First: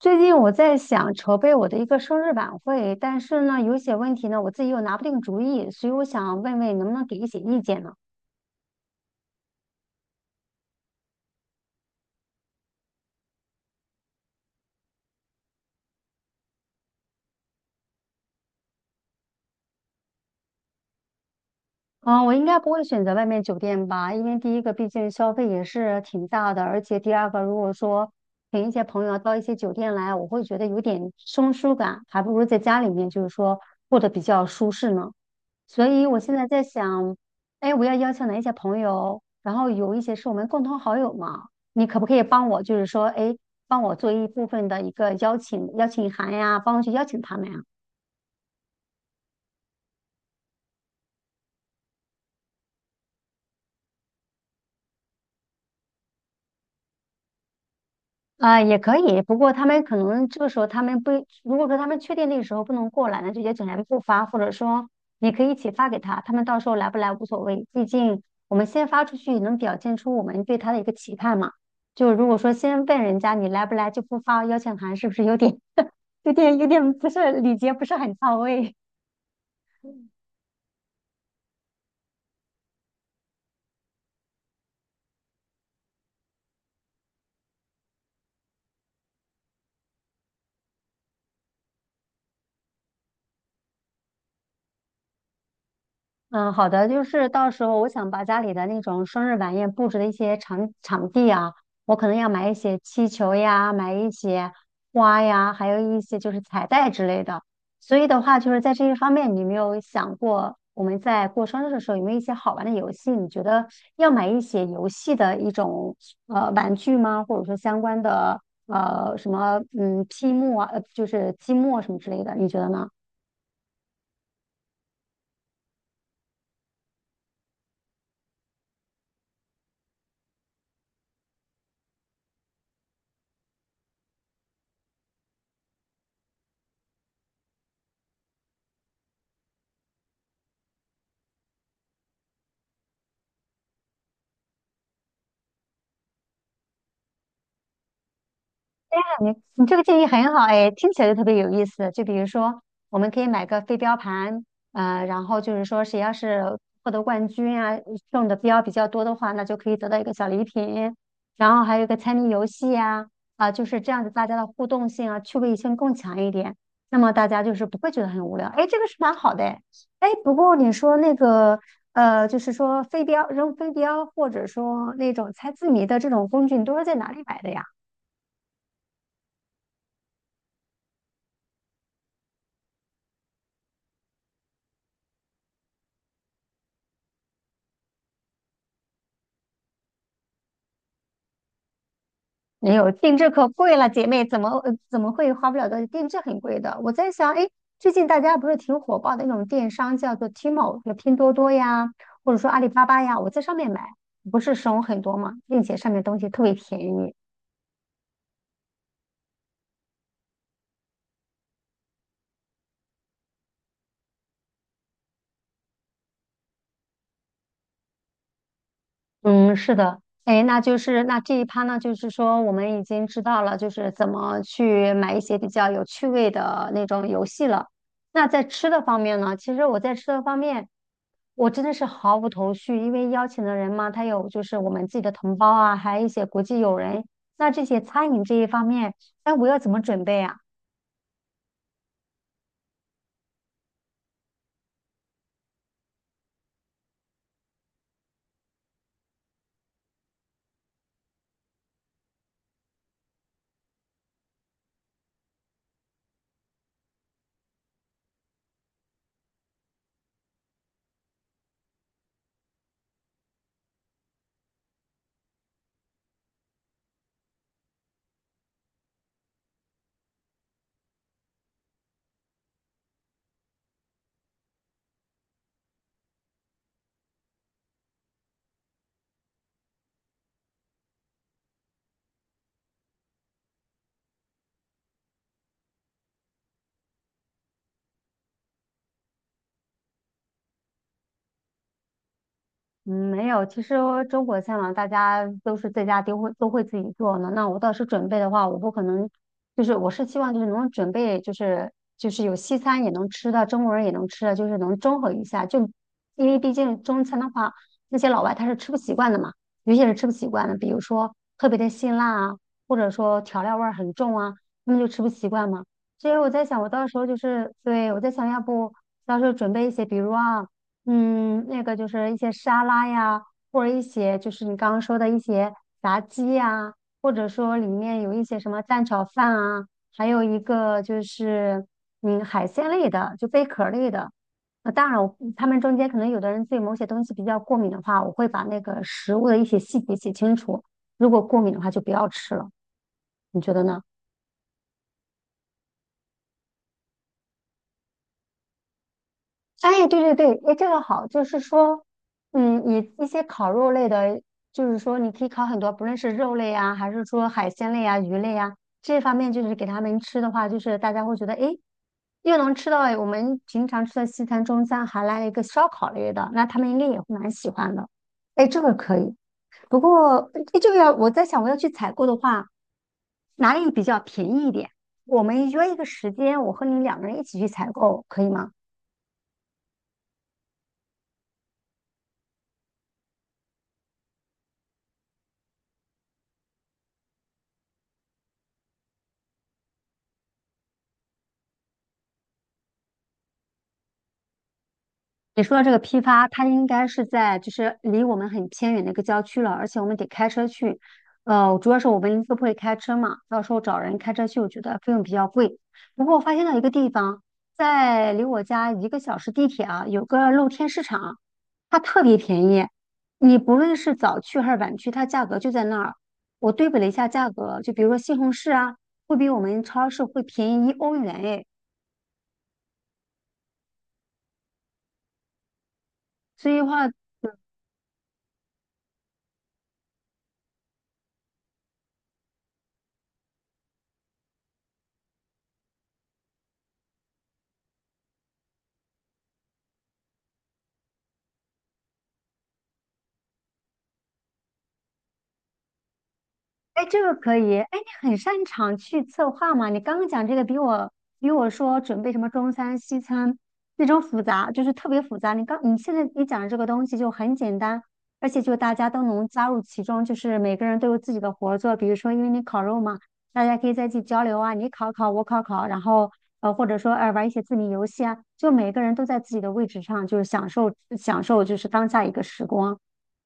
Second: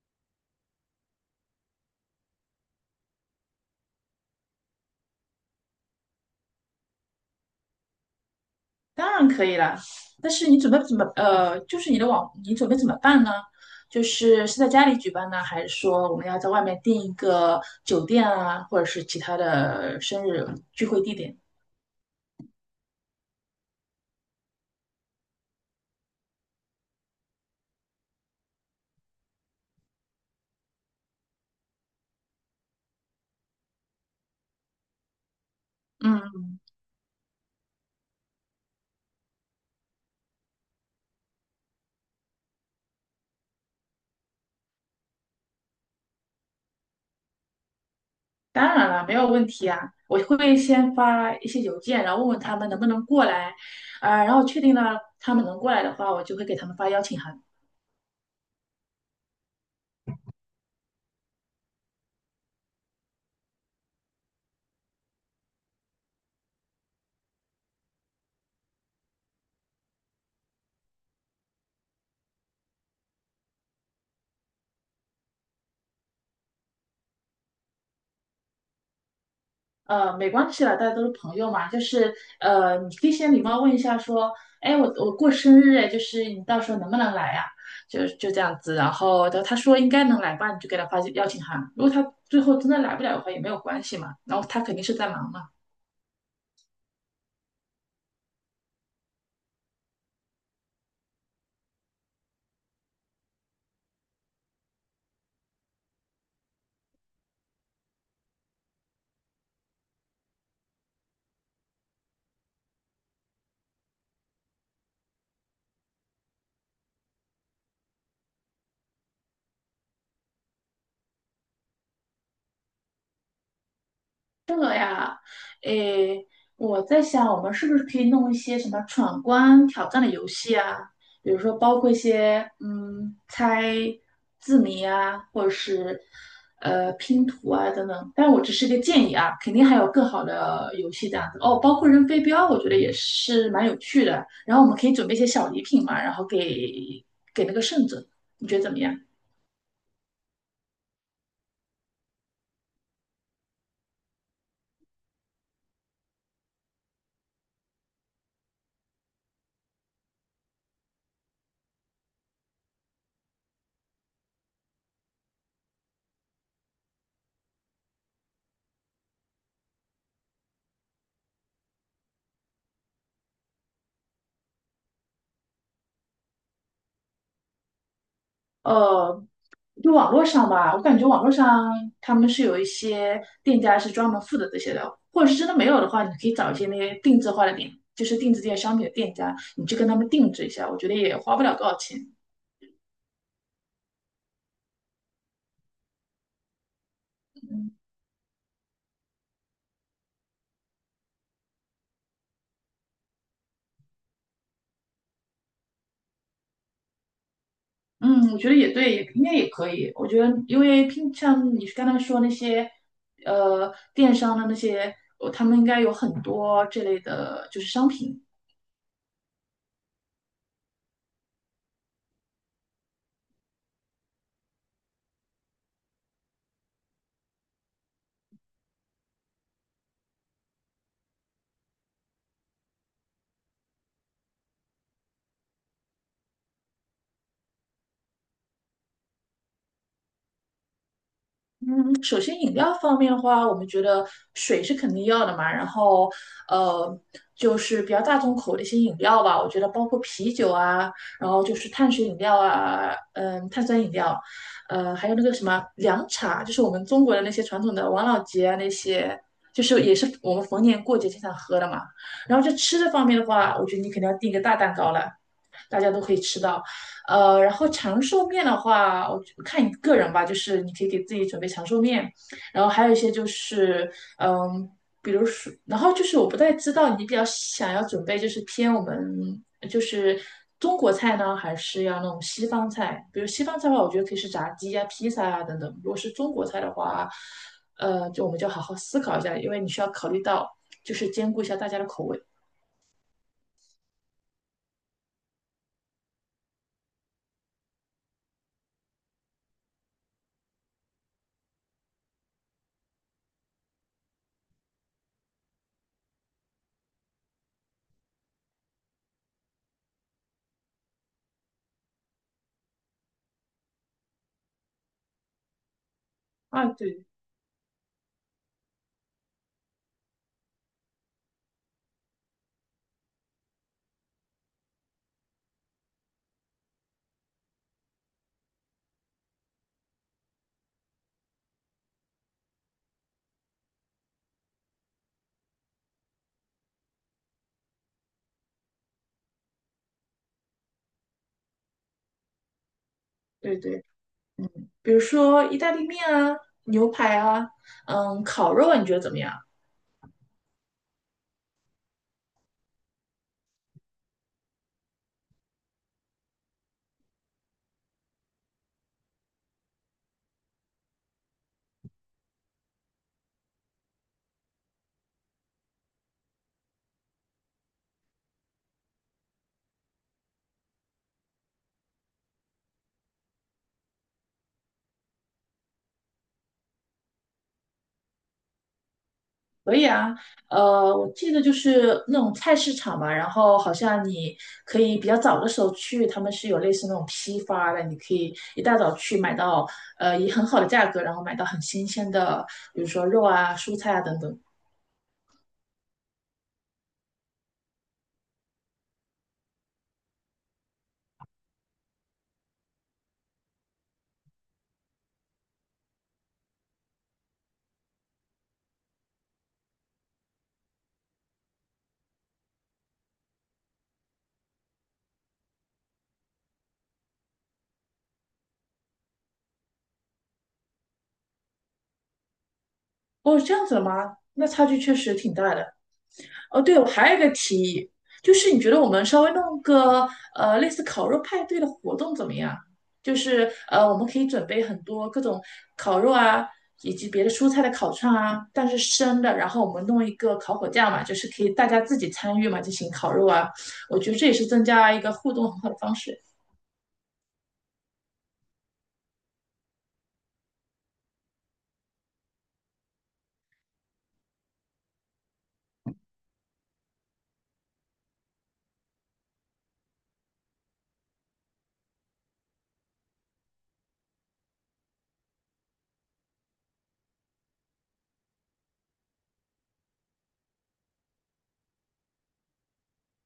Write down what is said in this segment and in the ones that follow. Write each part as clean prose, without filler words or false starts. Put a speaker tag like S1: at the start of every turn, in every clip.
S1: 最近我在想筹备我的一个生日晚会，但是呢，有一些问题呢，我自己又拿不定主意，所以我想问问你能不能给一些意见呢？
S2: 当然可以啦，但是你准备怎么就是你的你准备怎么办呢？就是是在家里举办呢，还是说我们要在外面订一个酒店啊，或者是其他的生日聚会地点？
S1: 嗯，我应该不会选择外面酒店吧，因为第一个毕竟消费也是挺大的，而且第二个如果说请一些朋友到一些酒店来，我会觉得有点生疏感，还不如在家里面就是说过得比较舒适呢。所以我现在
S2: 嗯，
S1: 在想，哎，我要邀请哪一些朋友？然后有一些是我们共同好友嘛，你可不可以帮我，就是说，哎，帮我做一部分的一个邀请函呀，帮我去邀请他们呀？
S2: 当然了，没有问题啊。我会先发一些邮件，然后问问他们能不能过来，然后确定了他们能过来的话，我就会给他们发邀请函。
S1: 啊、也可以，不过他们可能这个时候他们不，如果说他们确定那个时候不能过来，那就邀请函不发，或者说你可以一起发给他，他们到时候来不来无所谓，毕竟我们先发出去能表现出我们对他的一个期盼嘛。就如果说先问人家你来不来就不发邀请函，是不是有点？有点不是礼节不是很到位。
S2: 没关系啦，大家都是朋友嘛，你可以先礼貌问一下，说，哎，我过生日，哎，就是你到时候能不能来呀、就这样子，然后他说应该能来吧，你就给他发邀请函。如果他最后真的来不了的话，也没有关系嘛，然后他肯定是在忙嘛。
S1: 嗯，好的，就是到时候我想把家里的那种生日晚宴布置的一些场地啊，我可能要买一些气球呀，买一些花呀，还有一些就是彩带之类的。所以的话，就是在这一方面，你有没有想过我们在过生日的时候有没有一些好玩的游戏？你觉得要买一些游戏的一种玩具吗？或者说相关的什么积木啊，就是积木啊什么之类的，你觉得呢？
S2: 这个呀，诶，我在想，我们是不是可以弄一些什么闯关挑战的游戏啊？比如说，包括一些猜字谜啊，或者是拼图啊等等。但我只是一个建议啊，肯定还有更好的游戏这样子哦。包括扔飞镖，我觉得也是蛮有趣的。然后我们可以准备一些小礼品嘛，然后给那个胜者，你觉得怎么样？
S1: 你这个建议很好哎，听起来就特别有意思。就比如说，我们可以买个飞镖盘，然后就是说谁要是获得冠军啊，中的标比较多的话，那就可以得到一个小礼品。然后还有一个猜谜游戏呀，啊，就是这样子，大家的互动性啊，趣味性更强一点。那么大家就是不会觉得很无聊。哎，这个是蛮好的哎。哎，不过你说那个就是说飞镖扔飞镖，或者说那种猜字谜的这种工具，你都是在哪里买的呀？
S2: 呃，就网络上吧，我感觉网络上他们是有一些店家是专门负责这些的，或者是真的没有的话，你可以找一些那些定制化的店，就是定制这些商品的店家，你去跟他们定制一下，我觉得也花不了多少钱。
S1: 没有，定制可贵了，姐妹，怎么会花不了的？定制很贵的。我在想，哎，最近大家不是挺火爆的那种电商，叫做 t m a l 拼多多呀，或者说阿里巴巴呀，我在上面买，不是省很多嘛，并且上面东西特别便宜。
S2: 嗯，我觉得也对，也应该也可以。我觉得，因为平像你刚才说那些，电商的那些，他们应该有很多这类的，就是商品。
S1: 嗯，是的，哎，那就是那这一趴呢，就是说我们已经知道了，就是怎么去买一些比较有趣味的那种游戏了。那在吃的方面呢，其实我在吃的方面，我真的是毫无头绪，因为邀请的人嘛，他有就是我们自己的同胞啊，还有一些国际友人。那这些餐饮这一方面，哎，我要怎么准备啊？
S2: 首先饮料方面的话，我们觉得水是肯定要的嘛，然后呃，就是比较大众口的一些饮料吧，我觉得包括啤酒啊，然后就是碳水饮料啊，碳酸饮料，还有那个什么凉茶，就是我们中国的那些传统的王老吉啊那些。就是也是我们逢年过节经常喝的嘛，然后就吃的方面的话，我觉得你肯定要订一个大蛋糕了，大家都可以吃到。然后长寿面的话，我觉看你个人吧，就是你可以给自己准备长寿面，然后还有一些嗯，比如说，然后就是我不太知道你比较想要准备就是偏我们就是中国菜呢，还是要那种西方菜？比如西方菜的话，我觉得可以是炸鸡呀、披萨呀等等。如果是中国菜的话，就我们就好好思考一下，因为你需要考虑到就是兼顾一下大家的口味。
S1: 嗯，没有。其实中国菜嘛，大家都是在家都会自己做呢。那我倒是准备的话，我不可能，就是我是希望就是能准备，就是有西餐也能吃的，中国人也能吃的，就是能中和一下。就因为毕竟中餐的话，那些老外他是吃不习惯的嘛，有些人吃不习惯的，比如说特别的辛辣啊，或者说调料味儿很重啊，他们就吃不习惯嘛。所以我在想，
S2: 啊，
S1: 我到时
S2: 对
S1: 候就是，对，我在想，要不到时候准备一些，比如啊。嗯，那个就是一些沙拉呀，或者一些就是你刚刚说的一些炸鸡呀，或者说里面有一些什么蛋炒饭啊，还有一个就是海鲜类的，就贝壳类的。当然我他们中间可能有的人对某些东西比较过敏的话，我会把那个食物的一些细节写清楚。如果过敏的话，就不要吃了。你觉
S2: 对
S1: 得呢？
S2: 对。比如说意大利面啊、牛排啊，烤肉啊，你觉得怎么样？
S1: 哎，对对对，哎，这个好，就是说，嗯，你一些烤肉类的，就是说你可以烤很多，不论是肉类啊，还是说海鲜类啊、鱼类啊，这方面就是给他们吃的话，就是大家会觉得，哎，又能吃到哎我们平常吃的西餐、中餐，还来了一个烧烤类的，那他们应该也会蛮喜欢的。哎，这个可以。不过，哎，这个要我在想，我要去采购的话，哪里比较便宜一点？我们约一个时间，我和你两个人一起去采购，可以吗？
S2: 可以啊，我记得就是那种菜市场嘛，然后好像你可以比较早的时候去，他们是有类似那种批发的，你可以一大早去买到，以很好的价格，然后买到很新鲜的，比如说肉啊、蔬菜啊等等。
S1: 你说的这个批发，它应该是在就是离我们很偏远的一个郊区了，而且我们得开车去。主要是我们都不会开车嘛，到时候找人开车去，我觉得费用比较贵。不过我发现到一个地方，在离我家一个小时地铁啊，有个露天市场，它特别便宜。你不论是早去还是晚去，它价格就在那儿。我对比了一下价格，就比如说西红柿啊，会比我们超市会便宜一欧元诶。
S2: 哦，这样子的吗？那差距确实挺大的。
S1: 所以
S2: 哦，
S1: 的
S2: 对，我
S1: 话，
S2: 还有一个提议，就是你觉得我们稍微弄个类似烤肉派对的活动怎么样？我们可以准备很多各种烤肉啊，以及别的蔬菜的烤串啊，但是生的，然后我们弄一个烤火架嘛，就是可以大家自己参与嘛，进行烤肉啊。我觉得这也是增加一个互动很好的方式。
S1: 哎，这个可以。哎，你很擅长去策划嘛？你刚刚讲这个比我说准备什么中餐、西餐那种复杂，就是特别复杂。你现在你讲的这个东西就很简单，而且就大家都能加入其中，就是每个人都有自己的活儿做。比如说，因为你烤肉嘛，大家可以在一起交流啊，你烤烤，我烤烤，然后或者说玩一些字谜游戏啊，就每个人都在自己的位置上，就是享受享受就是当下一个时光，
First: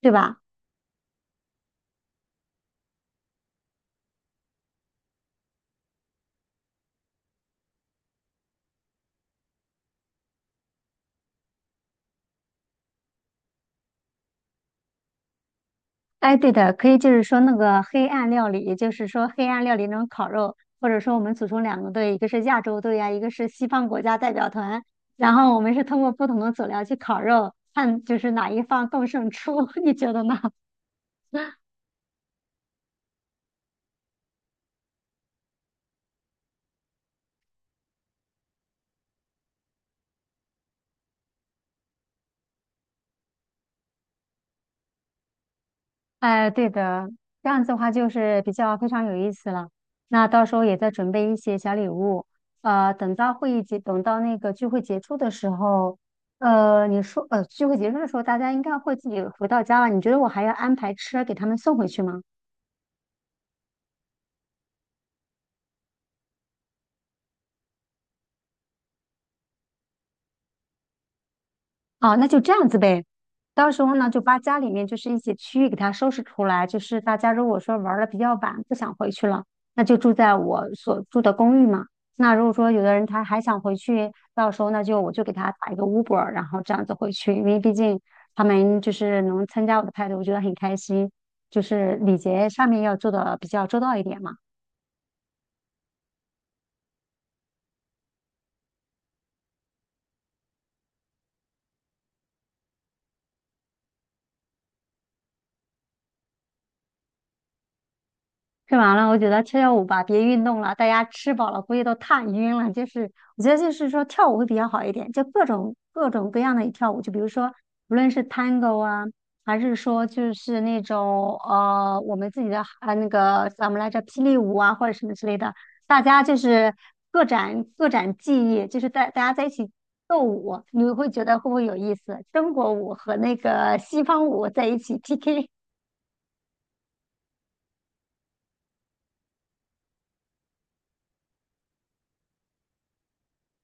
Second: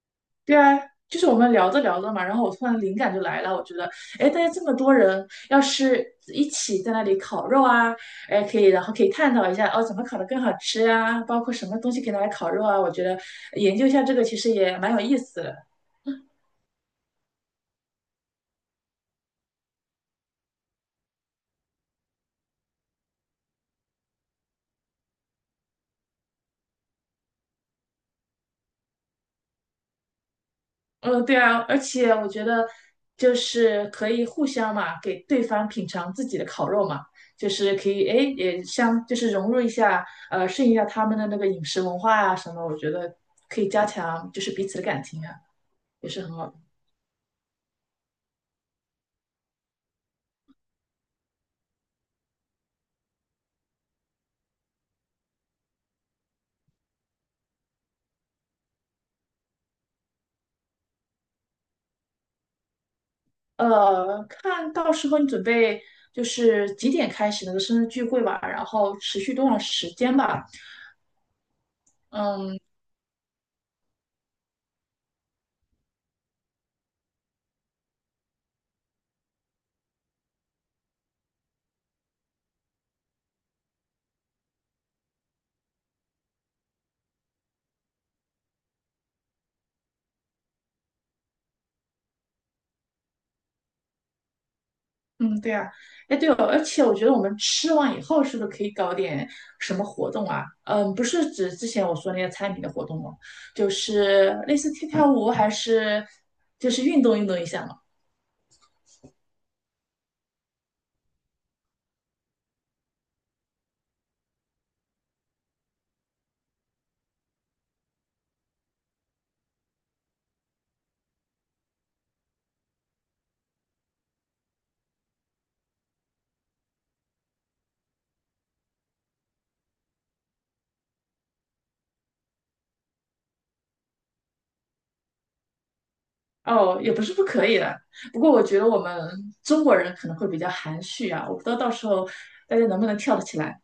S1: 对吧？
S2: 对啊，就是我们聊着聊着嘛，然后我突然灵感就来了，我觉得，哎，大家这么多人，要是一起在那里烤肉啊，哎，可以，然后可以探讨一下，哦，怎么烤的更好吃啊，包括什么东西可以拿来烤肉啊，我觉得研究一下这个其实也蛮有意思的。
S1: 哎，对的，可以就是说那个黑暗料理，也就是说黑暗料理那种烤肉，或者说我们组成两个队，一个是亚洲队呀、一个是西方国家代表团，然后我们是通过不同的佐料去烤肉，看就是哪一方更胜出，你觉得呢？
S2: 嗯，对啊，而且我觉得就是可以互相嘛，给对方品尝自己的烤肉嘛，就是可以，哎，就是融入一下，适应一下他们的那个饮食文化啊什么，我觉得可以加强就是彼此的感情啊。也是很好
S1: 哎，
S2: 的。
S1: 对的，这样子的话就是比较非常有意思了。那到时候也再准备一些小礼物，等到会议结，等到那个聚会结束的时候，你说，聚会结束的时候，大家应该会自己回到家了。你觉得我还要安排车给他们送回去吗？
S2: 看到时候你准备就是几点开始那个生日聚会吧，然后持续多长时间吧？
S1: 哦，那就这
S2: 嗯
S1: 样子呗。到时候呢，就把家里面就是一些区域给它收拾出来。就是大家如果说玩的比较晚，不想回去了，那就住在我所住的公寓嘛。那如果说有的人他还想回去，到时候那就我就给他打一个 Uber，然后这样子回去。因为毕竟他们就是能参加我的派对，我觉得很开心。就是礼节上面要做的比较周到一点嘛。
S2: 嗯，对啊，哎对哦，而且我觉得我们吃完以后是不是可以搞点什么活动啊？嗯，不是指之前我说那些餐饮的活动哦，就是类似跳跳舞，还是就是运动运动一下嘛。
S1: 吃完了，我觉得跳跳舞吧，别运动了，大家吃饱了估计都踏晕了。就是我觉得就是说跳舞会比较好一点，就各种各样的跳舞，就比如说无论是 Tango 啊，还是说就是那种我们自己的啊那个叫什么来着霹雳舞啊或者什么之类的，大家就是各展技艺，就是大家在一起斗舞，你会觉得会不会有意思？中国舞和那个西方舞在一起 PK。
S2: 哦，也不是不可以的，不过我觉得我们中国人可能会比较含蓄啊，我不知道到时候大家能不能跳得起来。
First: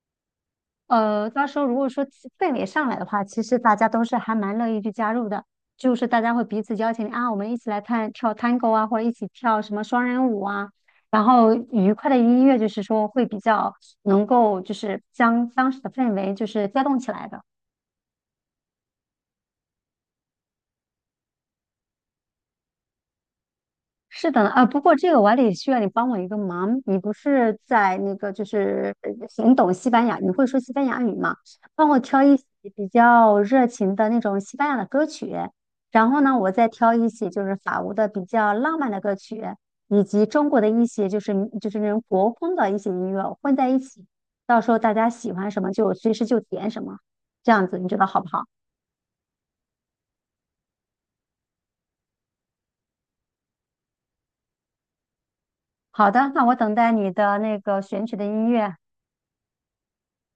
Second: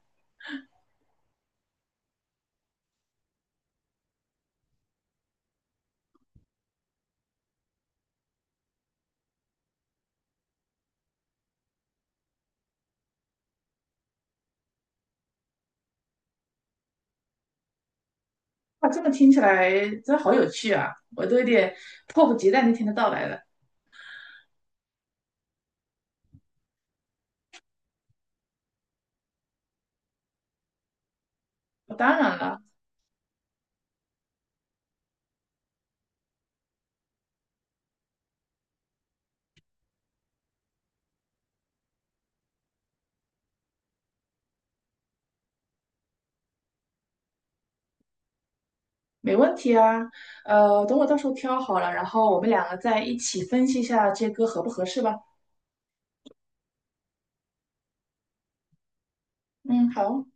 S1: 到时候如果说气氛围上来的话，其实大家都是还蛮乐意去加入的，就是大家会彼此邀请啊，我们一起来看跳 tango 啊，或者一起跳什么双人舞啊，然后愉快的音乐就是说会比较能够就是将当时的氛围就是调动起来的。
S2: 哇，这么听起来真好有趣啊！我都有点迫不及待那天的到来了。
S1: 是的呢，啊，不过这个我还得需要你帮我一个忙。你不是在那个，就是很懂西班牙，你会说西班牙语吗？帮
S2: 哦
S1: 我
S2: 当
S1: 挑一
S2: 然
S1: 些
S2: 了，
S1: 比较热情的那种西班牙的歌曲，然后呢，我再挑一些就是法国的比较浪漫的歌曲，以及中国的一些就是那种国风的一些音乐混在一起，到时候大家喜欢什么就随时就点什么，这样子你觉得好不好？
S2: 没问题啊。等我到时候挑好了，然后我们两个再一起分析一下这歌合不合适吧。
S1: 好的，那我等待你的那个选取的音乐。
S2: 嗯，好。